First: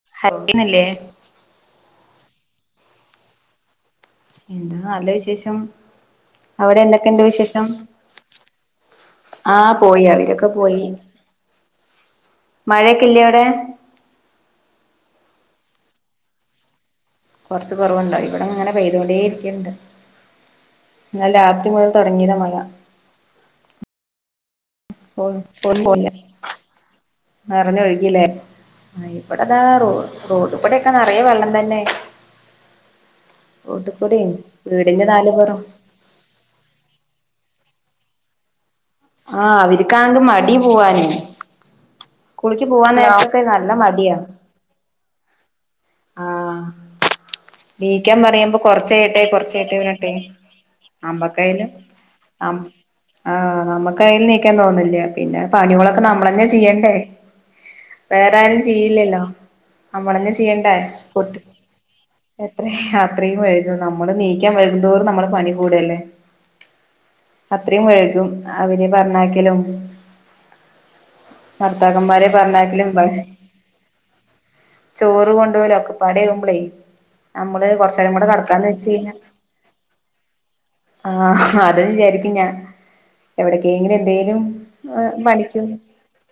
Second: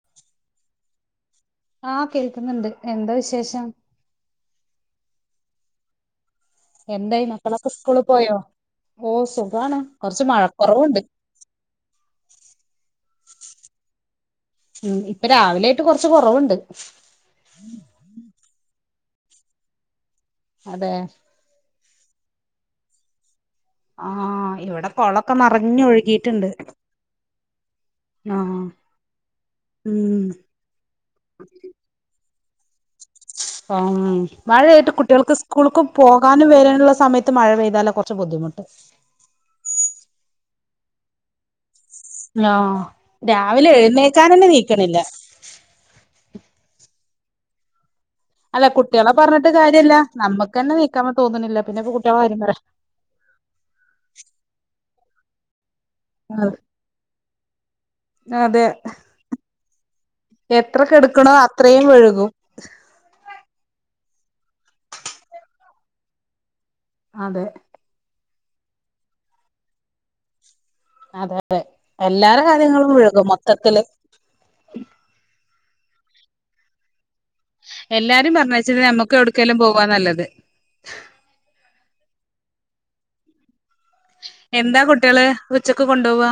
[inaudible] ആഹ കേൾക്കുന്നുണ്ട് എന്താ വിശേഷം? എന്താ നല്ല വിശേഷം അവിടെ എന്തൊക്കെ ഇണ്ട് എന്തായി വിശേഷം? മക്കളൊക്കെ സ്കൂളിൽ പോയോ ഓ ആഹ സുഖാണ് പോയി കുറച്ച് അവരൊക്കെ പോയി. മഴക്കുറവുണ്ട് മഴയൊക്കെ ഇല്ലേ അവിടെ? മ് ഇപ്പൊ രാവിലെ ആയിട്ട് കൊറച്ച് കൊറവുണ്ട്. കൊറച്ച് കൊറവ്ണ്ടോ ഇവിട ഇങ്ങനെ പെയ്തുകൊണ്ടേ ഇരിക്ക്ണ്ട്. അതെ. ഇന്നലെ രാത്രി മുതൽ തുടങ്ങിയതാ മഴ. ആഹ ഇവിടെ കുളൊക്കെ നറഞ്ഞൊഴുകിട്ടുണ്ട്. നറഞ്ഞൊഴുകില്ലേ ആഹ ഇവിടൊക്കെ റോ ഉം റോഡ്. ഇവിടൊക്കെ നിറേ വെള്ളം തന്നെ. ആഹ റോഡ് മ്മ് കൂടെയും മാഴയായിട്ട് വീടിന്റെ നാല് കുട്ടിൾക്ക് പൊറം സ്കൂൾക്കും. പോകാനും വരാനുള്ള സമയത്ത് മഴ പെയ്താല കൊറച്ച് ബുദ്ധിമുട്ട്. ആഹ അവർ കാണെങ്കി മടി പോവാ നെയ്. ആഹ നല്ല രാവിലെ മടിയാ എഴുന്നേക്കാനെന്നെ നീക്കണില്ല. ആഹ എണീക്കാൻ പറയുമ്പോ അല്ല കുട്ടികളെ കൊറച്ചഴിയട്ടെ പറഞ്ഞിട്ട് കൊറച്ചഴിയട്ടെ കാര്യല്ല പറഞ്ഞിട്ടെയ് നമ്മുക്ക് തന്നെ നീക്കാൻ തോന്നുന്നില്ല നമ്മക്കായാലും. പിന്നെ ഇപ്പോ കുട്ടികളെ കാര്യം പറ ആഹ നമ്മക്ക് ആയാലും നീക്കാൻ തോന്നില്ല പിന്നെ പണികളൊക്കെ നമ്മളന്നെ ചെയ്യണ്ടേ? വേറെ ആരും അതെ ചെയ്യില്ലല്ലോ നമ്മളന്നെ ചെയ്യണ്ടേ? എത്ര കെടുക്കണോ കുട്ടി അത്രയും വെയ്ക്കും എത്ര യാത്രയും വെയ്ക്കും നമ്മള് നീക്കാൻ വയ്ക്കുംന്തോറും നമ്മള് പണി കൂടല്ലേ അതെ വഴകും അവര് പറഞ്ഞാക്കലും അതെ ഭർത്താക്കന്മാരെ എല്ലാരെ കാര്യങ്ങളും പറണാക്കലും വിഴുകും മൊത്തത്തില് ചോറ് കൊണ്ട്വാലും ഒക്കെ പണിയവുമ്പളേ നമ്മള് കൊറച്നേരം കൂടെ എല്ലാരും കടക്കാന്ന് പറഞ്ഞയച്ചിട്ട് വെച്ച നമ്മുക്ക് കഴിഞ്ഞാൽ എവിടക്കേലും പോവാ നല്ലത് ആഹ അത വിചാരിക്കും ഞാൻ എവിടേക്കെങ്കിലും എന്തേലും എന്താ കുട്ടികള് പണിക്കൂ ഉച്ചക്ക് കൊണ്ടുപോവാ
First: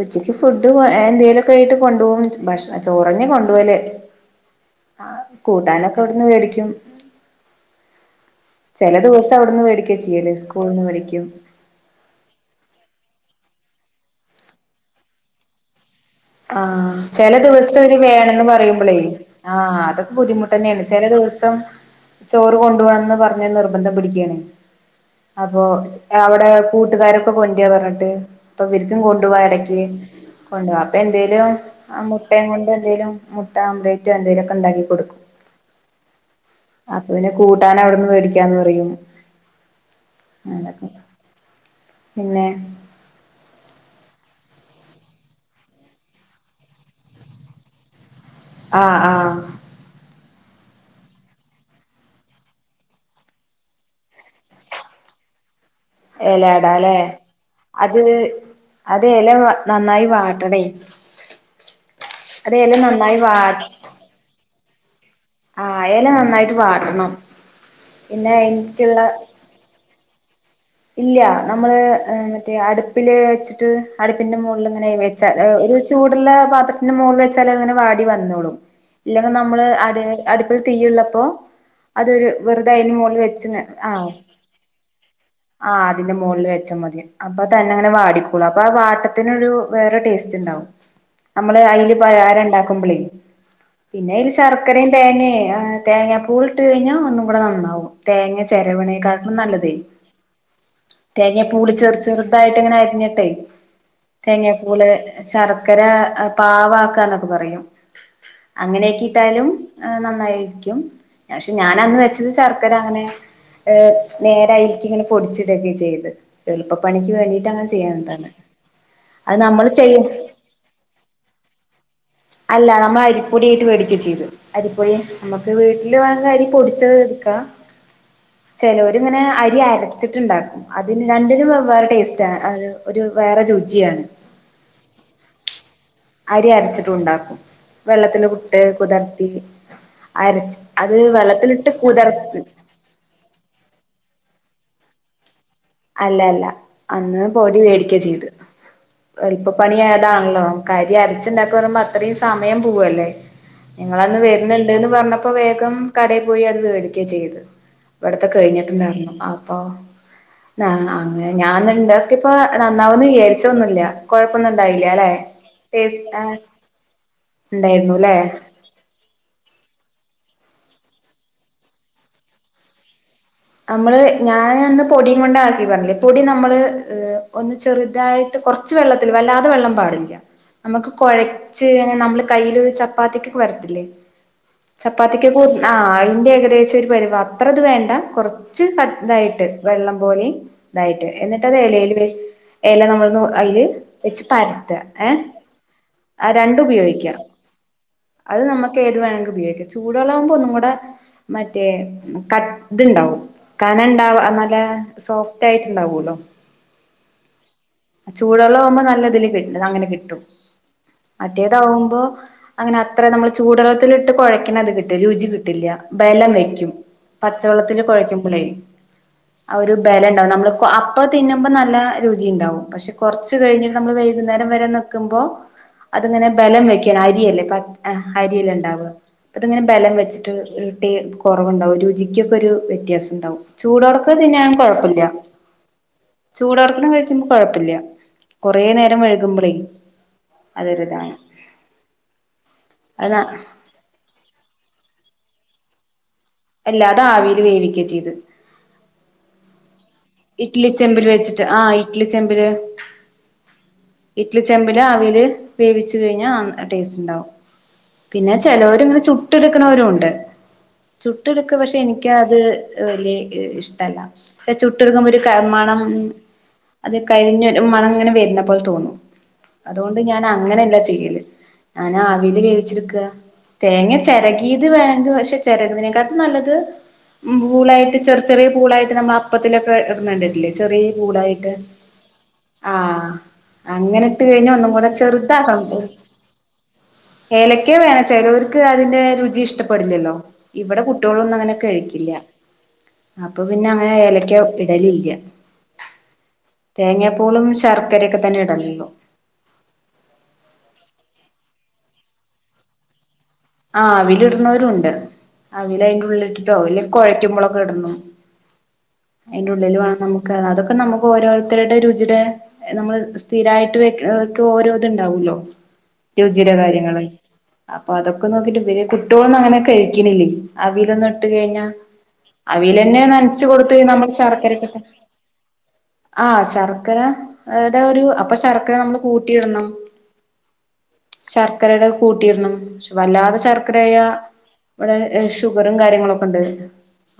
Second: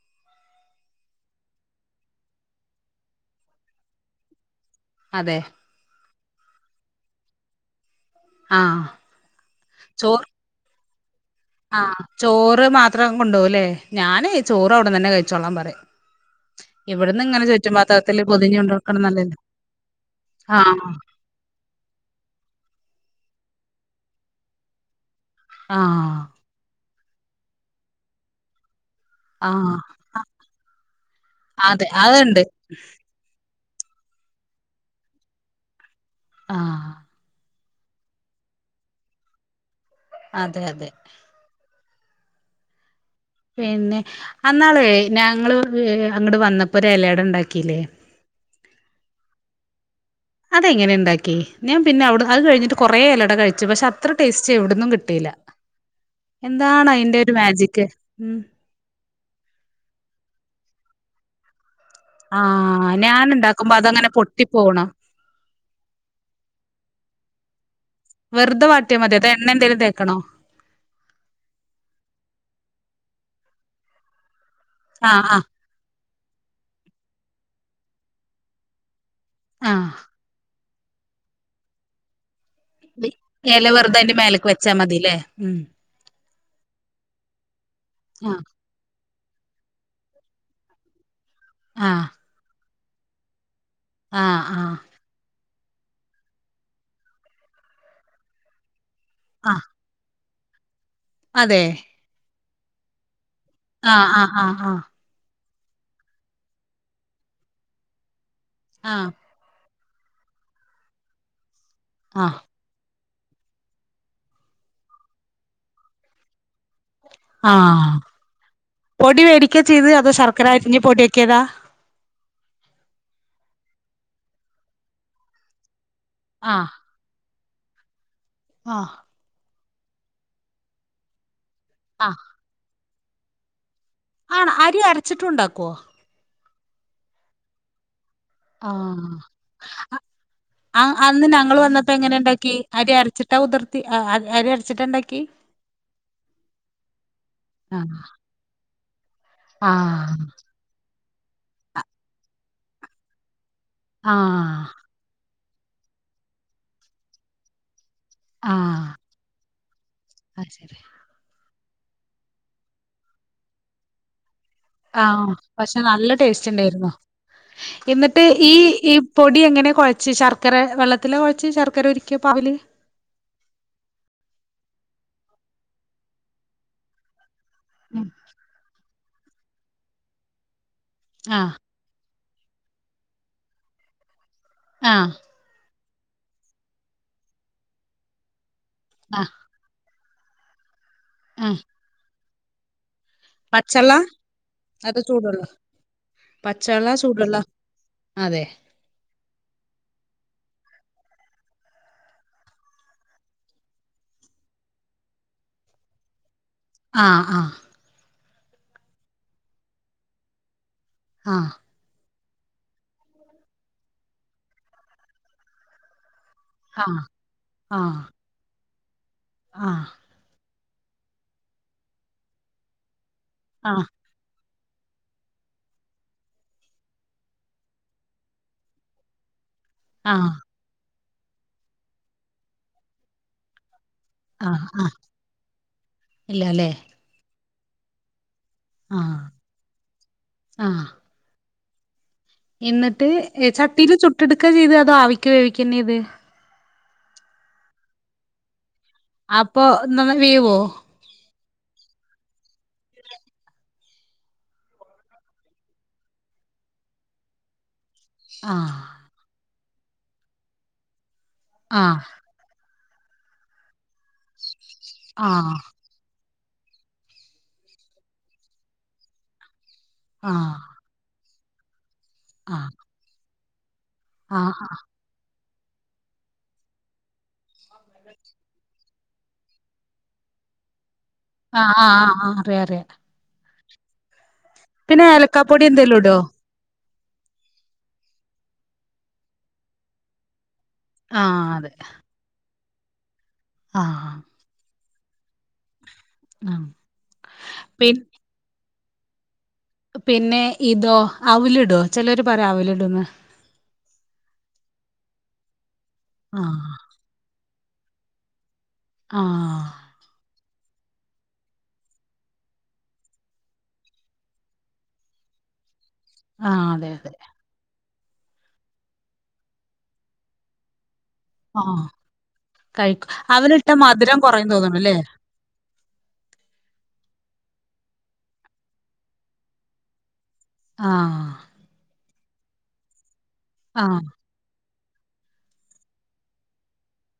ഉച്ചിക്ക് ഫുഡ് എന്തെലൊക്കെ ആയിട്ട് കൊണ്ടുപോകും ഭക്ഷണം ചോറനെ കൊണ്ടപോവല്ലേ ആ അതെ കൂട്ടാനൊക്കെ ആവിടുന്ന് മേടിക്കും ആഹ് ചില ദിവസം അവിടുന്ന് മേടിക്ക ചെയ്യല് ഫോൺ വിളിക്കും ആഹ ചോറ് മാത്രം കൊണ്ടുപോകുല്ലേ ഞാനേ ചോറ് അവിടുന് തന്നെ കഴിച്ചോളാൻ പറയും ആഹ ഇവിടുന്ന് ചില ഇങ്ങനെ ചുറ്റും ദിവസം ഒര് പാത്രത്തില് വേണന്ന് പൊതിഞ്ഞ് പറയുമ്പോളേ കൊണ്ടടുക്കണ നല്ലല്ലേ ആഹ അതൊക്കെ ബുദ്ധിമുട്ട് തന്നെയാണ് ആഹ് ചില ദിവസം ചോറ് കൊണ്ടു പോണംന്ന് പറഞ് നിർബന്ധം പിടിക്കാണ് അപ്പോ ആഹ് അവിടെ കൂട്ടുകാരൊക്കെ കൊറ്റ പറഞ്ഞിട്ട് ഇപ്പൊവർരിക്കും കൊണ്ടു പോവാ ആഹ് ഇടക്ക് കൊണ്ടു പോവാ അപ്പ എന്തേലും അതെ ആ അതുണ്ട് മുട്ടയും കൊണ്ട് എന്തേലും മുട്ട ആംബലേറ്റോ എന്തേലുമൊക്കെ ഉണ്ടാക്കി കൊടുക്കും ആഹ അപ്പൊ പിന്നെ കൂട്ടാൻ അവിടന്ന് മേടിക്കാന്ന് പറയും അതെ അതെ അങ്ങനൊക്കെ പിന്നെ പിന്നെ അന്നാള ഞങ്ങള് അങ്ങോട്ട് വന്നപ്പോ ഒരു ഇലട ഉണ്ടാക്കില്ലേ ആഹ് ആഹ അതെങ്ങനെ ഉണ്ടാക്കി ഞാൻ പിന്നെ അവിടെ അത് കഴിഞ്ഞിട്ട് കുറേ ഇലട കഴിച്ചു പക്ഷേ അത്ര ടേസ്റ്റ് എവിടന്നും കിട്ടിയില്ല എന്താണ് എലയടാല്ലേ അയിന്റെ ഒരു മാജിക് അത് ഉ അത് എല നന്നായി വാട്ടണേ അത് എല ആഹ് നന്നായി വാ ഞാന്ണ്ടാക്കുമ്പോ അതങ്ങനെ പൊട്ടി പോണ് ആഹ് എല നന്നായിട്ട് വാടണം പിന്നെ [unintelligible] എണ്ണന്തേലും തേക്കണോ ഇല്ല നമ്മള് ഏഹ് മറ്റേ അടുപ്പില് വെച്ചിട്ട് അടുപ്പിന്റെ മുകളില് അങ്ങനെ ആഹ് വെച്ചാ ആഹ് ഒരു ചൂടുള്ള പാത്രത്തിന്റെ മോളില് വെച്ചാ അങ്ങനെ വാടി വന്നോളും ഇല്ലെങ്ക് നമ്മള് ആഹ് അട് അടുപ്പില് തീയിള്ളപ്പോ അതൊരു വെറുത അയിന് മോളില് വെച്ച് ഇങ്ങ ആഹ് ച്ചാ മതീല്ലേ ഉം ആഹ് ആതിന്റെ മോളില് വെച്ചാ മതി അപ്പൊ തന്നെ അങ്ങനെ ആഹ് വാടിക്കോളും അപ്പ ആ വാട്ട ത്തിനൊരു വേറെ ടേസ്റ്റ് ഇണ്ടാവും നമ്മള് അയില് ആഹ് പലഹരം ഇണ്ടാക്കുമ്പളേ പിന്നെ അയില് ആഹ് ആഹ് ശർക്കരേം തേങ്ങേ ആഹ് തേങ്ങാ പൂളിട്ട് കഴിഞ്ഞാ ഒന്നും കൂടെ നന്നാവും തേങ്ങ ചെരവണേക്കാ ആഹ് നല്ലതേ അതെ തേങ്ങാപ്പൂള് ചെറു ചെറുതായിട്ട് ഇങ്ങനെ അരിഞ്ഞട്ടെ ആഹ് ആഹ് ആഹ് തേങ്ങാപ്പൂള് ശർക്കര ആഹ് പാവാക്ക എന്നൊക്കെ പറയും ആഹ് ആഹ് അങ്ങനെയാക്കീട്ടാലും ആഹ് നന്നായിരിക്കും പക്ഷെ ഞാൻ അന്ന് വെച്ചത് ആഹ് ചർ ക്കര അങ്ങനെ ഏഹ് നേരെ അയില്ക്ക് ഇങ്ങനെ പൊടിച്ചിടുവൊക്കെയാ ചെയ്തെ എളുപ്പപണിക്ക് വേണ്ടീട്ട് അങ്ങനെ ആഹ് ചെയ്യണതാണ് അത് നമ്മൾ ചെയ്യും [unintelligible] ഇഞ്ഞ് പൊടിയാക്കിയതാ അല്ല നമ്മള് അരിപ്പൊടി ആയിട്ട് വേടിക്കാ ചെയ്തെ അരിപ്പൊടി നമ്മക്ക് വീട്ടില് വേണങ്ക് അരി ആഹ് പൊടിച്ചത് എടുക്കാ ആഹ് ചെലോര് ഇങ്ങനെ അരി ആര രച്ചിട്ടുണ്ടാക്കും അതിന് രണ്ടിനും വെവ്വേറെ ടേസ്റ്റ് ആണ് ആഹ് ഒര് വേറെ രുചിയാണ് ആണോ അരി അരച്ചിട്ടുണ്ടാക്കോ? അരി അരച്ചിട്ടും ഉണ്ടാക്കും വെള്ളത്തിന്റെ കു ട്ട് ആഹ് കുതർത്തി അരച്ച് അ അത് അന്ന് ഞങ്ങള് വെള്ളത്തിലിട്ട് വന്നപ്പോ കുതർ എങ്ങനെ ഇണ്ടാക്കി അരി അരച്ചിട്ടാ കുതർത്തി അ അരി അരി അരച്ചിട്ടാണ്ടാക്കി അല്ല അല്ല അന്ന് പൊടി ആ വേടിക്കാ ചെയ്ത് ആ എൾപ്പപ്പണിയതാണല്ലോ അരി അരച്ച് ഇണ്ടാക്ക പറയുമ്പോ അത്രയും സമയം പോവല്ലേ ആ നിങ്ങളന്ന് വെര്ന്ന്ണ്ട്ന്ന് പറഞ്ഞപ്പ പ്പം വേഗം കടയിൽ പോയി അത് വേടിക്കാ ചെയ്ത് ഇവിടത്തെ ആ കഴിഞ്ഞിട്ട്ണ്ടാർന്നു അപ്പം അത് ശരി ആഹ് അങ്ങനെ ഞാനന്ന് ഇണ്ടാക്കിയപ്പോ നന്നാവൂന്ന് വിചാരിച്ചൊന്നുല്ല ആഹ് പക്ഷെ നല്ല ആ ടേസ്റ്റ് ഇണ്ടായിരുന്നു ഉണ്ടായിരുന്നുല്ലേ എന്നിട്ട് ഈ ഈ പ് പൊടി എങ്ങനെ കൊഴച്ചേ ശർക്കര വെള്ളത്തിലാ കൊഴച്ചേ ശർക്കര ഉരുക്കിയപ്പോ പാവില് അമ്മള് ഞാനന്ന് പൊടിയുകൊണ്ടാക്കി പറഞ്ഞില്ലേ പൊടി നമ്മള് ഏഹ് ഒന്ന് ഉം. ചെറുതായിട്ട് കൊർച്ച് വെള്ളത്തില് വല്ലാതെ വെള്ളം പാടില്ല നമ്മക്ക് ആ കൊഴച്ച് ഇങ്ങനെ നമ്മള് കയ്യില് ചപ്പാത്തിക്ക് പരത്തില്ലേ ആ ചപ്പാത്തിക്ക്കൂ ആഹ് അയിന്റെ ഏകദേശ ഒരു പരിവം അത്ര ഇത് വേണ്ട കൊറച്ച് കട്ട് ആ ഇതായിട്ട് വെള്ളം പോലേം ഇതായിട്ട് എന്നിട്ട് ആ അത് എലയില് വെച്ച് എല നമ്മള് നൂർ അയില് പച്ചള്ള വെച്ച് പരത്താ അത് ഏഹ് ചൂടുള്ള ആ രണ്ടും പച്ചള്ള ഉപയോഗിക്കാ ചൂടുള്ള അതെ [unintelligible] ഏത് വേണെങ്കി ഉപയോഗിക്കാം ചൂടുവെള്ളാവുമ്പോ ഒന്നും കൂടെ മറ്റേ കട്ട് ഇത്ണ്ടാവും കന ഇണ്ടാവ ആഹ് നല്ല സോഫ്റ്റായിട്ടുണ്ടാവോല്ലോ ആഹ് ആഹ് ചൂടള്ളാവുമ്പോ നല്ലതില് കിട്ടും അങ്ങനെ കിട്ടും ആ മറ്റേതാവുമ്പോ അങ്ങനെ അത്ര നമ്മള് ചൂടള്ളത്തിലിട്ട് കൊഴക്ക്ണ അത് കിട്ട രുചി കിട്ടില്ല ബലം വെക്ക് റ്റും ആ ആ പച്ചവെള്ളത്തില് കൊഴക്കുമ്പളെ അ ആ ഒരു ബലം നമ്മള് കൊ അപ്പോ തിന്നുമ്പോ നല്ല രുചിയിണ്ടാവും പക്ഷെ കൊറച്ച് കഴിഞ്ഞ് ആ നമ്മള് വെയ് യ്കുന്നേരം വരെ നിക്കുമ്പോ അത്ങ്ങനെ ബലം വെക്കാണ് അരിയല്ലേ പച്ച് ആഹ് അരിയല്ലെണ്ടാവാ അത്ങ്ങനെ ബലം ആ വെച്ചിട്ട് ഏ ട്ടെ കൊറവുണ്ടാവും രുചിക്കൊക്കൊരു വ്യത്യാസണ്ടാവും ചൂടോട്ക്ക ആ തിന്നാൻ ആ കൊഴപ്പി ല്ല ഇല്ലല്ലേ ചൂടോട്ക്കണ കഴിക്കുമ്പോ കൊഴപ്പി ല്ല കൊറേ നേരം ആ വഴുകുമ്പളേ ആ അതൊരുതാണ് എന്നിട്ട് ഏ ചട്ടീല് ചുട്ടെടുക്കാ ചെയ്തെ അതോ ആവിക്ക് വേവിക്കെന്നെയ്ത് അല്ലാതാവീല് വേവിക്കേം ചെയ്ത് അപ്പൊ എന്ന [unintelligible] വേവോ [inaudible] ആഹ് ഇഡ്ലി ചെമ്പില് ഇഡ്ലി ചെമ്പില് ആവീല് വേവിച്ച് കഴിഞ്ഞാ ആം ടേസ്റ്റ് ണ്ടാവും പിന്നെ ആ ചിലോര്ങ്ങനെ ചുട്ടെടുക്കുണോരുണ്ട് ചുട്ട് എടുക്ക് പക്ഷെ ആ എനിക്ക് അത് വലിയ ഇ ഇഷ്ട്ടല്ല ഏ ചുട്ടടുക്കുമ്പൊ ഒരു ക [inaudible] ആഹ് മണം അത് കരിഞ്ഞൊരു മണങ്ങനെ വര്ണപോലെ തോന്നും അതോണ്ട് ആഹ് ഞാനങ്ങനല്ല ചെയ്യല് ഞാനാവീല് ആഹ് വേവിച്ചെടുക്ക തേങ്ങ ആഹ് ചെരകീത് ആഹ് വേണങ്കി പക്ഷെ ചെരകുന്നതിനെ [inaudible] ട്ടും നല്ലത് പൂളായിട്ട് ചെർ ചെറേ പൂളായിട്ട് നമ്മൾ അപ്പത്തിലൊക്കെ ഇട്നെണ്ടിട്ടില്ലേ ചെറേ പൂളായിട്ട് ആഹ് ആഹ് ആഹ് അറിയ അറിയ ആഹ് അങ്ങനട്ട് കഴിഞ്ഞ ഒന്നും കൂടെ പിന്നെ ചെറുതാക്കണം ഏലക്കാപ്പൊടി എന്തേലും [inaudible] ഇടോ ഏലക്കെ വേണം ചെലോര്ക്ക് അതിന്റെ രുചി ഇഷ്ട്ടപ്പെടില്ലല്ലോ ഇവിടെ കു ട്ട്യോളൊന്നും ആഹ് അങ്ങനെ അതെ കഴിക്കില്ല അപ്പൊ പിന്നങ്ങനെ ആഹ് ഏലക്ക ഇടലില്ല ആഹ് തേങ്ങാപ്പൂളും പി ശർക്കരൊക്കെ തന്നെ ഇടലൊള്ളു പിന്നെ ഇതോ അവ് ലിടോ ചെലോര് പറയും അവിലിടോന്ന്‌ ആ അവിലിടുണോരുണ്ട് അവില് അയിന്റെ ഉള്ളിട്ടിട്ട് ആഹ് അവില് കൊഴക്കുമ്പോളൊക്കെ ഇടണം അതിന്റെ ആഹ് ഉള്ളിൽ വേണം നമുക്ക് അതൊക്കെ നമുക്ക് ഓരോരുത്തരുടെ രുചിടെ നമ്മള് സ്ഥിരായിട്ട് വെക്ക ഓരോന്ന് ഇണ്ടാവൂല്ലോ രുചിടെ ആഹ് അതെ കാര്യങ്ങള് അതെ അപ്പൊ അതൊക്കെ നോക്കിട്ട് ഇവര് കുട്ടികളൊന്നും അങ്ങനെ കഴിക്കണില്ലേ അവിലൊന്ന് ഇട്ട് കഴിഞ്ഞാ ആഹ് അവിലന്നെ കഴിക്കും നനച്ച് അവലിട്ട കൊടുത്ത് നമ്മൾ മധുരം കുറയും ശർക്കരക്കെട്ട് തോന്നുണുല്ലേ ആ ശർക്കര ട ഒരു അപ്പൊ ശർക്കര നമ്മള് കൂട്ടിയിടണം ആഹ് ശർക്കരടെ കൂട്ടിയിടണം വല്ലാതെ ശർക്കര ആയ ആഹ് ഇവിടെ ഷുഗറും കാര്യങ്ങളൊക്കെ ഉണ്ട്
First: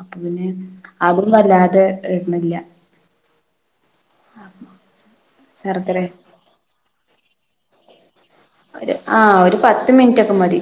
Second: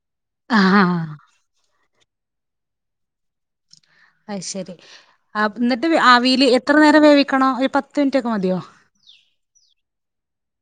അപ്പൊ പിന്നെ ആഹ് അതും വല്ലാതെ ഇട്ണില്ല അത് ശരി എന്നിട്ട് ശർക്കര ആവിൽ എത്ര നേരം വേവിക്കണോ ഒരു പത്ത് മിനിറ്റ് ഒക്കെ മതിയോ ഒരു ആ ഒരു പത്ത് മിനിറ്റൊക്കെ മതി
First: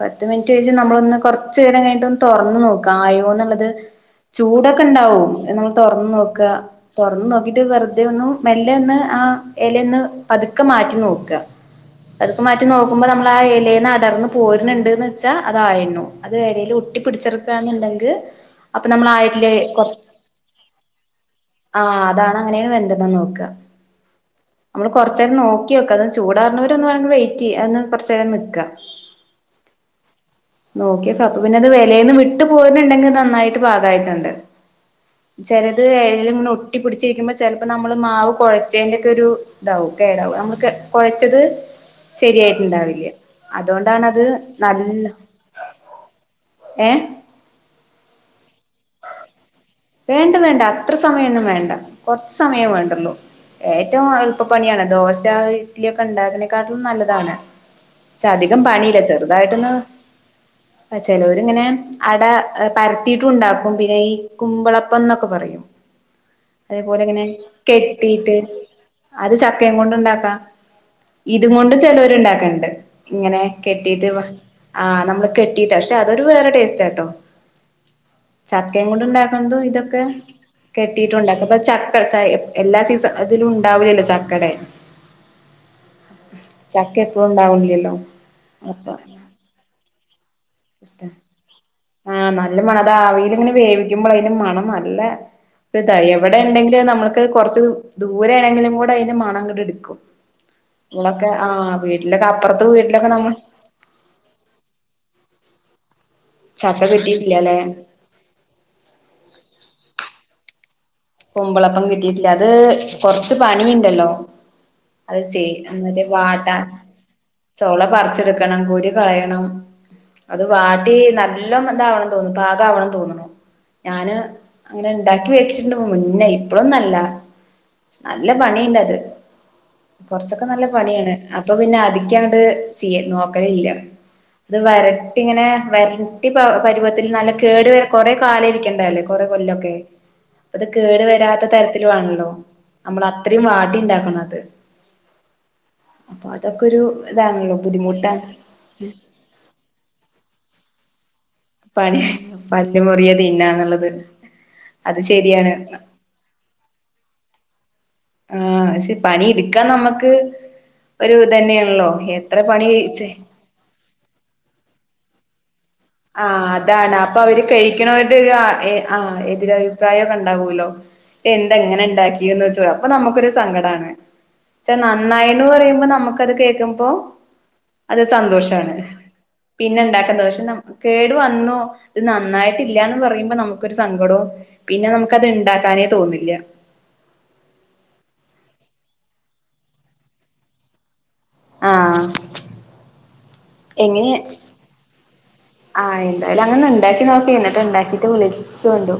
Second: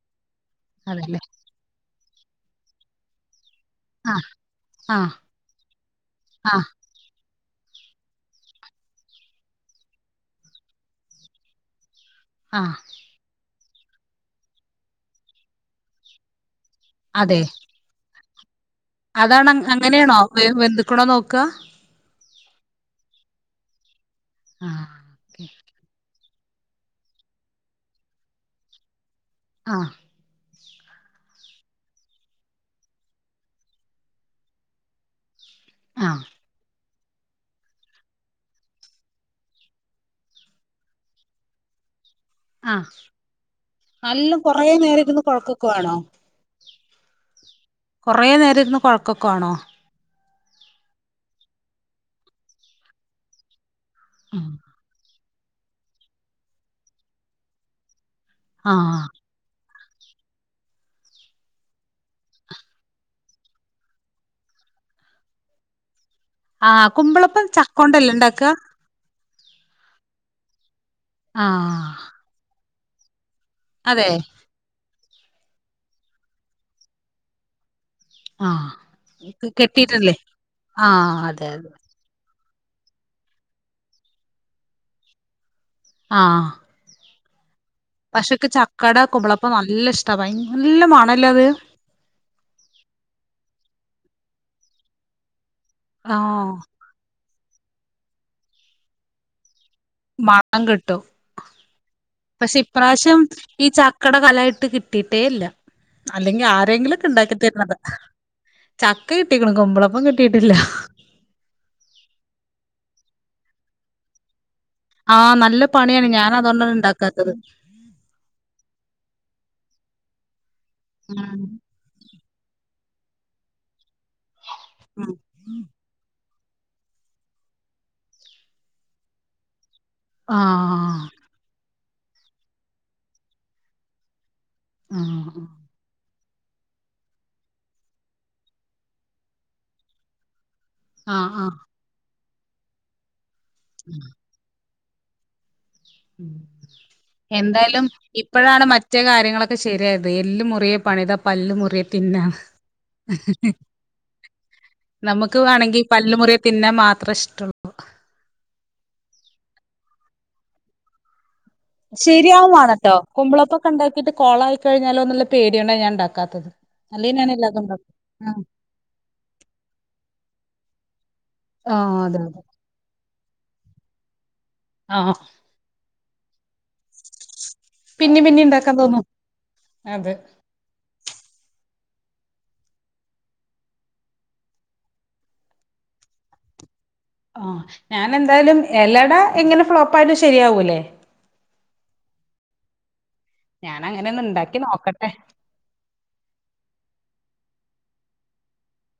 പത്ത് മിനിറ്റ് കഴിഞ്ഞ് നമ്മളൊന്ന് അതെല്ലേ കൊറ ച്ച്നേരം കഴിഞ്ഞിട്ട് ഒന്ന് തുറന്നു നോക്കആയോ എന്നുള്ളത് ആഹ് ചൂടൊക്കെ ആഹ് ഉണ്ടാവും എന്നമ്മള് തൊറന്ന് നോക്ക ആഹ് തൊറന്നു നോക്കിട്ട് വെറുതെ ഒന്ന്‌ മെല്ലെ ഒന്ന് ആ ഇല ഒന്ന് പതുക്കെ മാറ്റി നോക്ക അതൊക്കെ മാറ്റി ആഹ് നോക്കുമ്പൊ നമ്മള് ആ ഇലയിന്ന് അടർന്ന് പോരുന്നുണ്ട്ന്ന് വെച്ചാൽ അതായിന്നു അത് എലയിൽ ഒട്ടി അതെ പിടിച്ചെറുക്കാന്നുണ്ടെങ്ക് അതാണ് അങ്ങനെയാണോ വേവ് വെന്ത്ക്കണോന്ന്‌ നോക്ക ആ അതാണ് അങ്ങനെയാണ് വെന്തെക്കെന്ന് നോക്കാ ആഹ് നമ്മള് കൊറച്ച് നേരം ഓക്കെ നോക്കി വെക്ക അത് ചൂടാ പുട്ടൊന്ന് വേകുന്നടം വരെ വെയ്റ്റ് ചെയ്യ് അതൊന്ന് കുറച്ച് നേരം വെക്ക്ക ആ നോക്കിയപ്പം അപ്പ പിന്നെ അത് ഇലയിൽന്ന് വിട്ട് പോരുന്നുണ്ടെങ്കിൽ നന്നായിട്ട് പാകായിട്ടുണ്ട് സംസാരം ക്ലിയർ അല്ല ചെലത് എലയിൽ ഇങ്ങനെ ഒട്ടി പിടിച്ചിരിക്കുമ്പോൾ ചെലപ്പോ നമ്മള് മാവ് കൊഴച്ചതിന്റെ ഒക്കെ ഒരു ഇതാവും കേടാവും മ്മള് കൊഴച്ചത് ആഹ് ശരിയായിട്ടുണ്ടാവില്ല്യ അതുകൊണ്ടാണത് നല്ല കൊറേ നേരം നല്ല ഇരുന്ന് കൊഴക്കുവാണോ ഏ കൊറെ നേരം ഇരുന്ന് കൊഴക്കൊക്ക വേണോ വേണ്ട വേണ്ട അത്ര സമയം ഒന്നും വേണ്ട കൊറച്ച് സമയം വേണ്ടൊള്ളു ഏറ്റവും ആഹ് എളുപ്പപ്പണിയാണത് ദോശ ഇഡലിയും ഒക്കെ ഉണ്ടാക്കണതിനേക്കാട്ടിലും നല്ലതാണ് ഇത് അധികം ആഹ് പണിയില്ലത് ചെറുതായിട്ടൊന്ന് ചെലവരിങ്ങനെ അട പരത്തിട്ടും ഉണ്ടാക്കും പിന്നെ ഈ കുമ്പളപ്പം എന്നൊക്കെ പറയും ആഹ് അതേപോലെ ഇങ്ങനെ കുമ്പളപ്പം ചക്കോണ്ടല്ലേ കെട്ടീട്ട് ഇണ്ടാക്ക അത് ചക്കയും കൊണ്ട് ഉണ്ടാക്കാം ഇതും കൊണ്ടും ആഹ് ചെലവര് ഇണ്ടാക്കണ്ട് ഇങ്ങനെ കെട്ടിട്ട് അതെ ആഹ് നമ്മള് കെട്ടിട്ട് പക്ഷെ അതൊരു വേറെ ടേസ്റ്റട്ടോ ചക്കയും കൊണ്ട് ആഹ് ഉണ്ടാക്കുന്നതും ഇതൊക്കെ കെട്ടിയിട്ടല്ലേ ആഹ് കെട്ടിയിട്ടുണ്ടാക്കും അതെ അപ്പൊ അതെ ചക്ക ചക്ക അട എന്ന് വെച്ചാ എല്ലാ സീസണിലും അതിലും ഉണ്ടാവില്ലല്ലോ ചക്കട ആഹ് ചക്കെ എപ്പഴുണ്ടാവില്ലല്ലോ പക്ഷെക്ക് ചക്കട കുമ്പളപ്പം നല്ല ഇഷ്ട ഭയ നല്ല മണല്ലേ അത് ആഹ് നല്ല മണം അത് ആവിൽ ഇങ്ങനെ വേവിക്കുമ്പോൾ അതിൻ്റെ മണം നല്ല ഇത് എവിടെ ആഹ് ഉണ്ടെങ്കിലും നമ്മക്ക് കുറച്ച് ദൂരെ ആണെങ്കിലും കൂടെ ഇതിന്റെ മണം ഇങ്ങട്ട് എടുക്കും മണം കിട്ടും നമ്മളൊക്കെ ആഹ് വീട്ടിലൊക്കെ പക്ഷെ അപ്പുറത്ത് വീട്ടിലൊക്കെ ഇപ്രാവശ്യം നമ്മൾ ഈ ചക്കട കാലായിട്ട് കിട്ടിയിട്ടേ ഇല്ല അല്ലെങ്കി ചക്ക ആരെങ്കിലുംക്കെ ഉണ്ടാക്കി കിട്ടിയിട്ടില്ലല്ലെ തരുന്നത ചക്ക കിട്ടിക്ക്ണു കുമ്പളപ്പം കിട്ടിയിട്ടില്ല കുമ്പളപ്പം കിട്ടിയിട്ടില്ല അത് കൊറച്ച് പണിയുണ്ടല്ലോ അത് ആഹ് ചെയ്യ് നല്ല എന്നിട്ട് പണിയാണ് ഞാൻ വാട്ടാ അതുകൊണ്ടാണ് ഉണ്ടാക്കാത്തത് ചൊള പറിച്ചെടുക്കണം കുരു കളയണം അത് വാട്ടി ആഹ് നല്ലോ എന്താവണം തോൽപാകണം തോന്നണു ഞാന് അങ്ങനെ ഉം ഇണ്ടാക്കി വെച്ചി മുന്നേ ഇപ്പഴൊന്നല്ല നല്ല പണിയുണ്ട് അത് കൊറച്ചൊക്കെ നല്ല ആഹ് പണിയാണ് അപ്പൊ പിന്നെ അധികം അങ്ങട്ട് ചെയ്യ നോക്കലില്ല ഇത് വരട്ടി ഇങ്ങനെ ആഹ് വര ഈ പരിവത്തിൽ നല്ല കേട് വര കൊറെ കാലം ഇരിക്കേണ്ട അല്ലേ കൊറെ കൊല്ലൊക്കെ അത് കേട് ആഹ് വരാത്ത ആഹ് തരത്തിൽ വേണല്ലോ നമ്മൾ അത്രയും വാട്ടിണ്ടാക്കണം അത് അപ്പൊ ഉം അതൊക്കെ ഒരു ഇതാണല്ലോ ബുദ്ധിമുട്ടാ ചില കാര്യങ്ങളൊക്കെ ശരിയാരുന്നു എല്ലു മുറിയെ പണിത പല്ല് മുറിയെ പണി തിന്നാം പല്ല് മുറിയെ തിന്നാന്നുള്ളത് അത് നമുക്ക് ശരിയാണ് വേണെങ്കി പല്ല് മുറിയെ തിന്നാൻ മാത്രേ ഇഷ്ടള്ളൂ ആഹ് പക്ഷെ പണി ഇടുക്കാൻ നമുക്ക് ഒരു ഇതന്നെ ശരിയാവും വേണട്ടോ കൊമ്പളൊപ്പൊക്കെ ഉണ്ടാക്കിയിട്ട് കോളായി കഴിഞ്ഞാലോ എന്ന പേടിയോണ്ട ഞാൻ ആഹ് ഉണ്ടാക്കാത്തത് അതാണ് അല്ലേ അപ്പൊ ഞാൻ അവര് എല്ലാതും ഉണ്ടാക്കും കഴിക്കുന്നവരുടെ ഒരു ആഹ് ഏ ആഹ് എതിരഭിപ്രായം ഒക്കെ ഉണ്ടാവല്ലോ എന്താ ഇങ്ങനെ ആഹ് അതെ അതെ ഉണ്ടാക്കിയന്ന് ചോദി അപ്പൊ നമുക്കൊരു സങ്കടണ് ച്ച ആഹ് നന്നായിന്ന് പറയുമ്പോ നമുക്കത് കേക്കുമ്പോ [inaudible] അത് പിന്നിം സന്തോഷാണ് ഉണ്ടാക്കാൻ തോന്നും പിന്നെ അതെ ഉണ്ടാക്കാന്തോഷണം കേടു വന്നു ഇത് നന്നായിട്ടില്ലാന്ന് പറയുമ്പോ നമുക്കൊരു സങ്കടവും പിന്നെ നമുക്കത് ഇണ്ടാക്കാനേ തോന്നില്ല ആഹ് ഞാനെന്തായാലും എലട എങ്ങനെ ഫ്ലോപ്പായാലും ശരിയാവൂല്ലേ ആഹ് ഞാൻ അങ്ങനെ എങ്ങനെ ഒന്ന് ഉണ്ടാക്കി നോക്കട്ടെ ആഹ് എന്തായാലും അങ്ങനെ ഉണ്ടാക്കി നോക്കി എന്നിട്ട് ഉണ്ടാക്കിട്ട് വിളിക്കൊണ്ടു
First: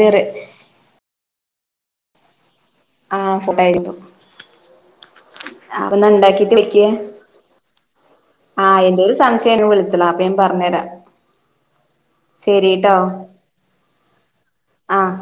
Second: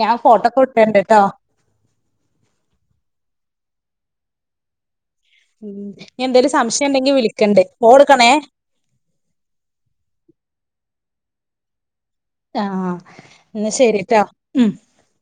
ഞാൻ ഫോട്ടോക്കെ വിട്ട് തരണ്ട് ട്ടോ ആഹ് സുഖായിരുന്നു ഉം എന്തേലും വെക്ക് സംശയം ഉണ്ടെങ്കിൽ വിളിക്കണ്ട് ഫോണ് എടുക്കണേ ആഹ് എന്തേലും സംശയം വിളിച്ചാളാ അപ്പൊ ഞാൻ പറഞ്ഞുതരാം ആഹ് ഇന്നാ ശരിട്ടാ ഉം ആഹ്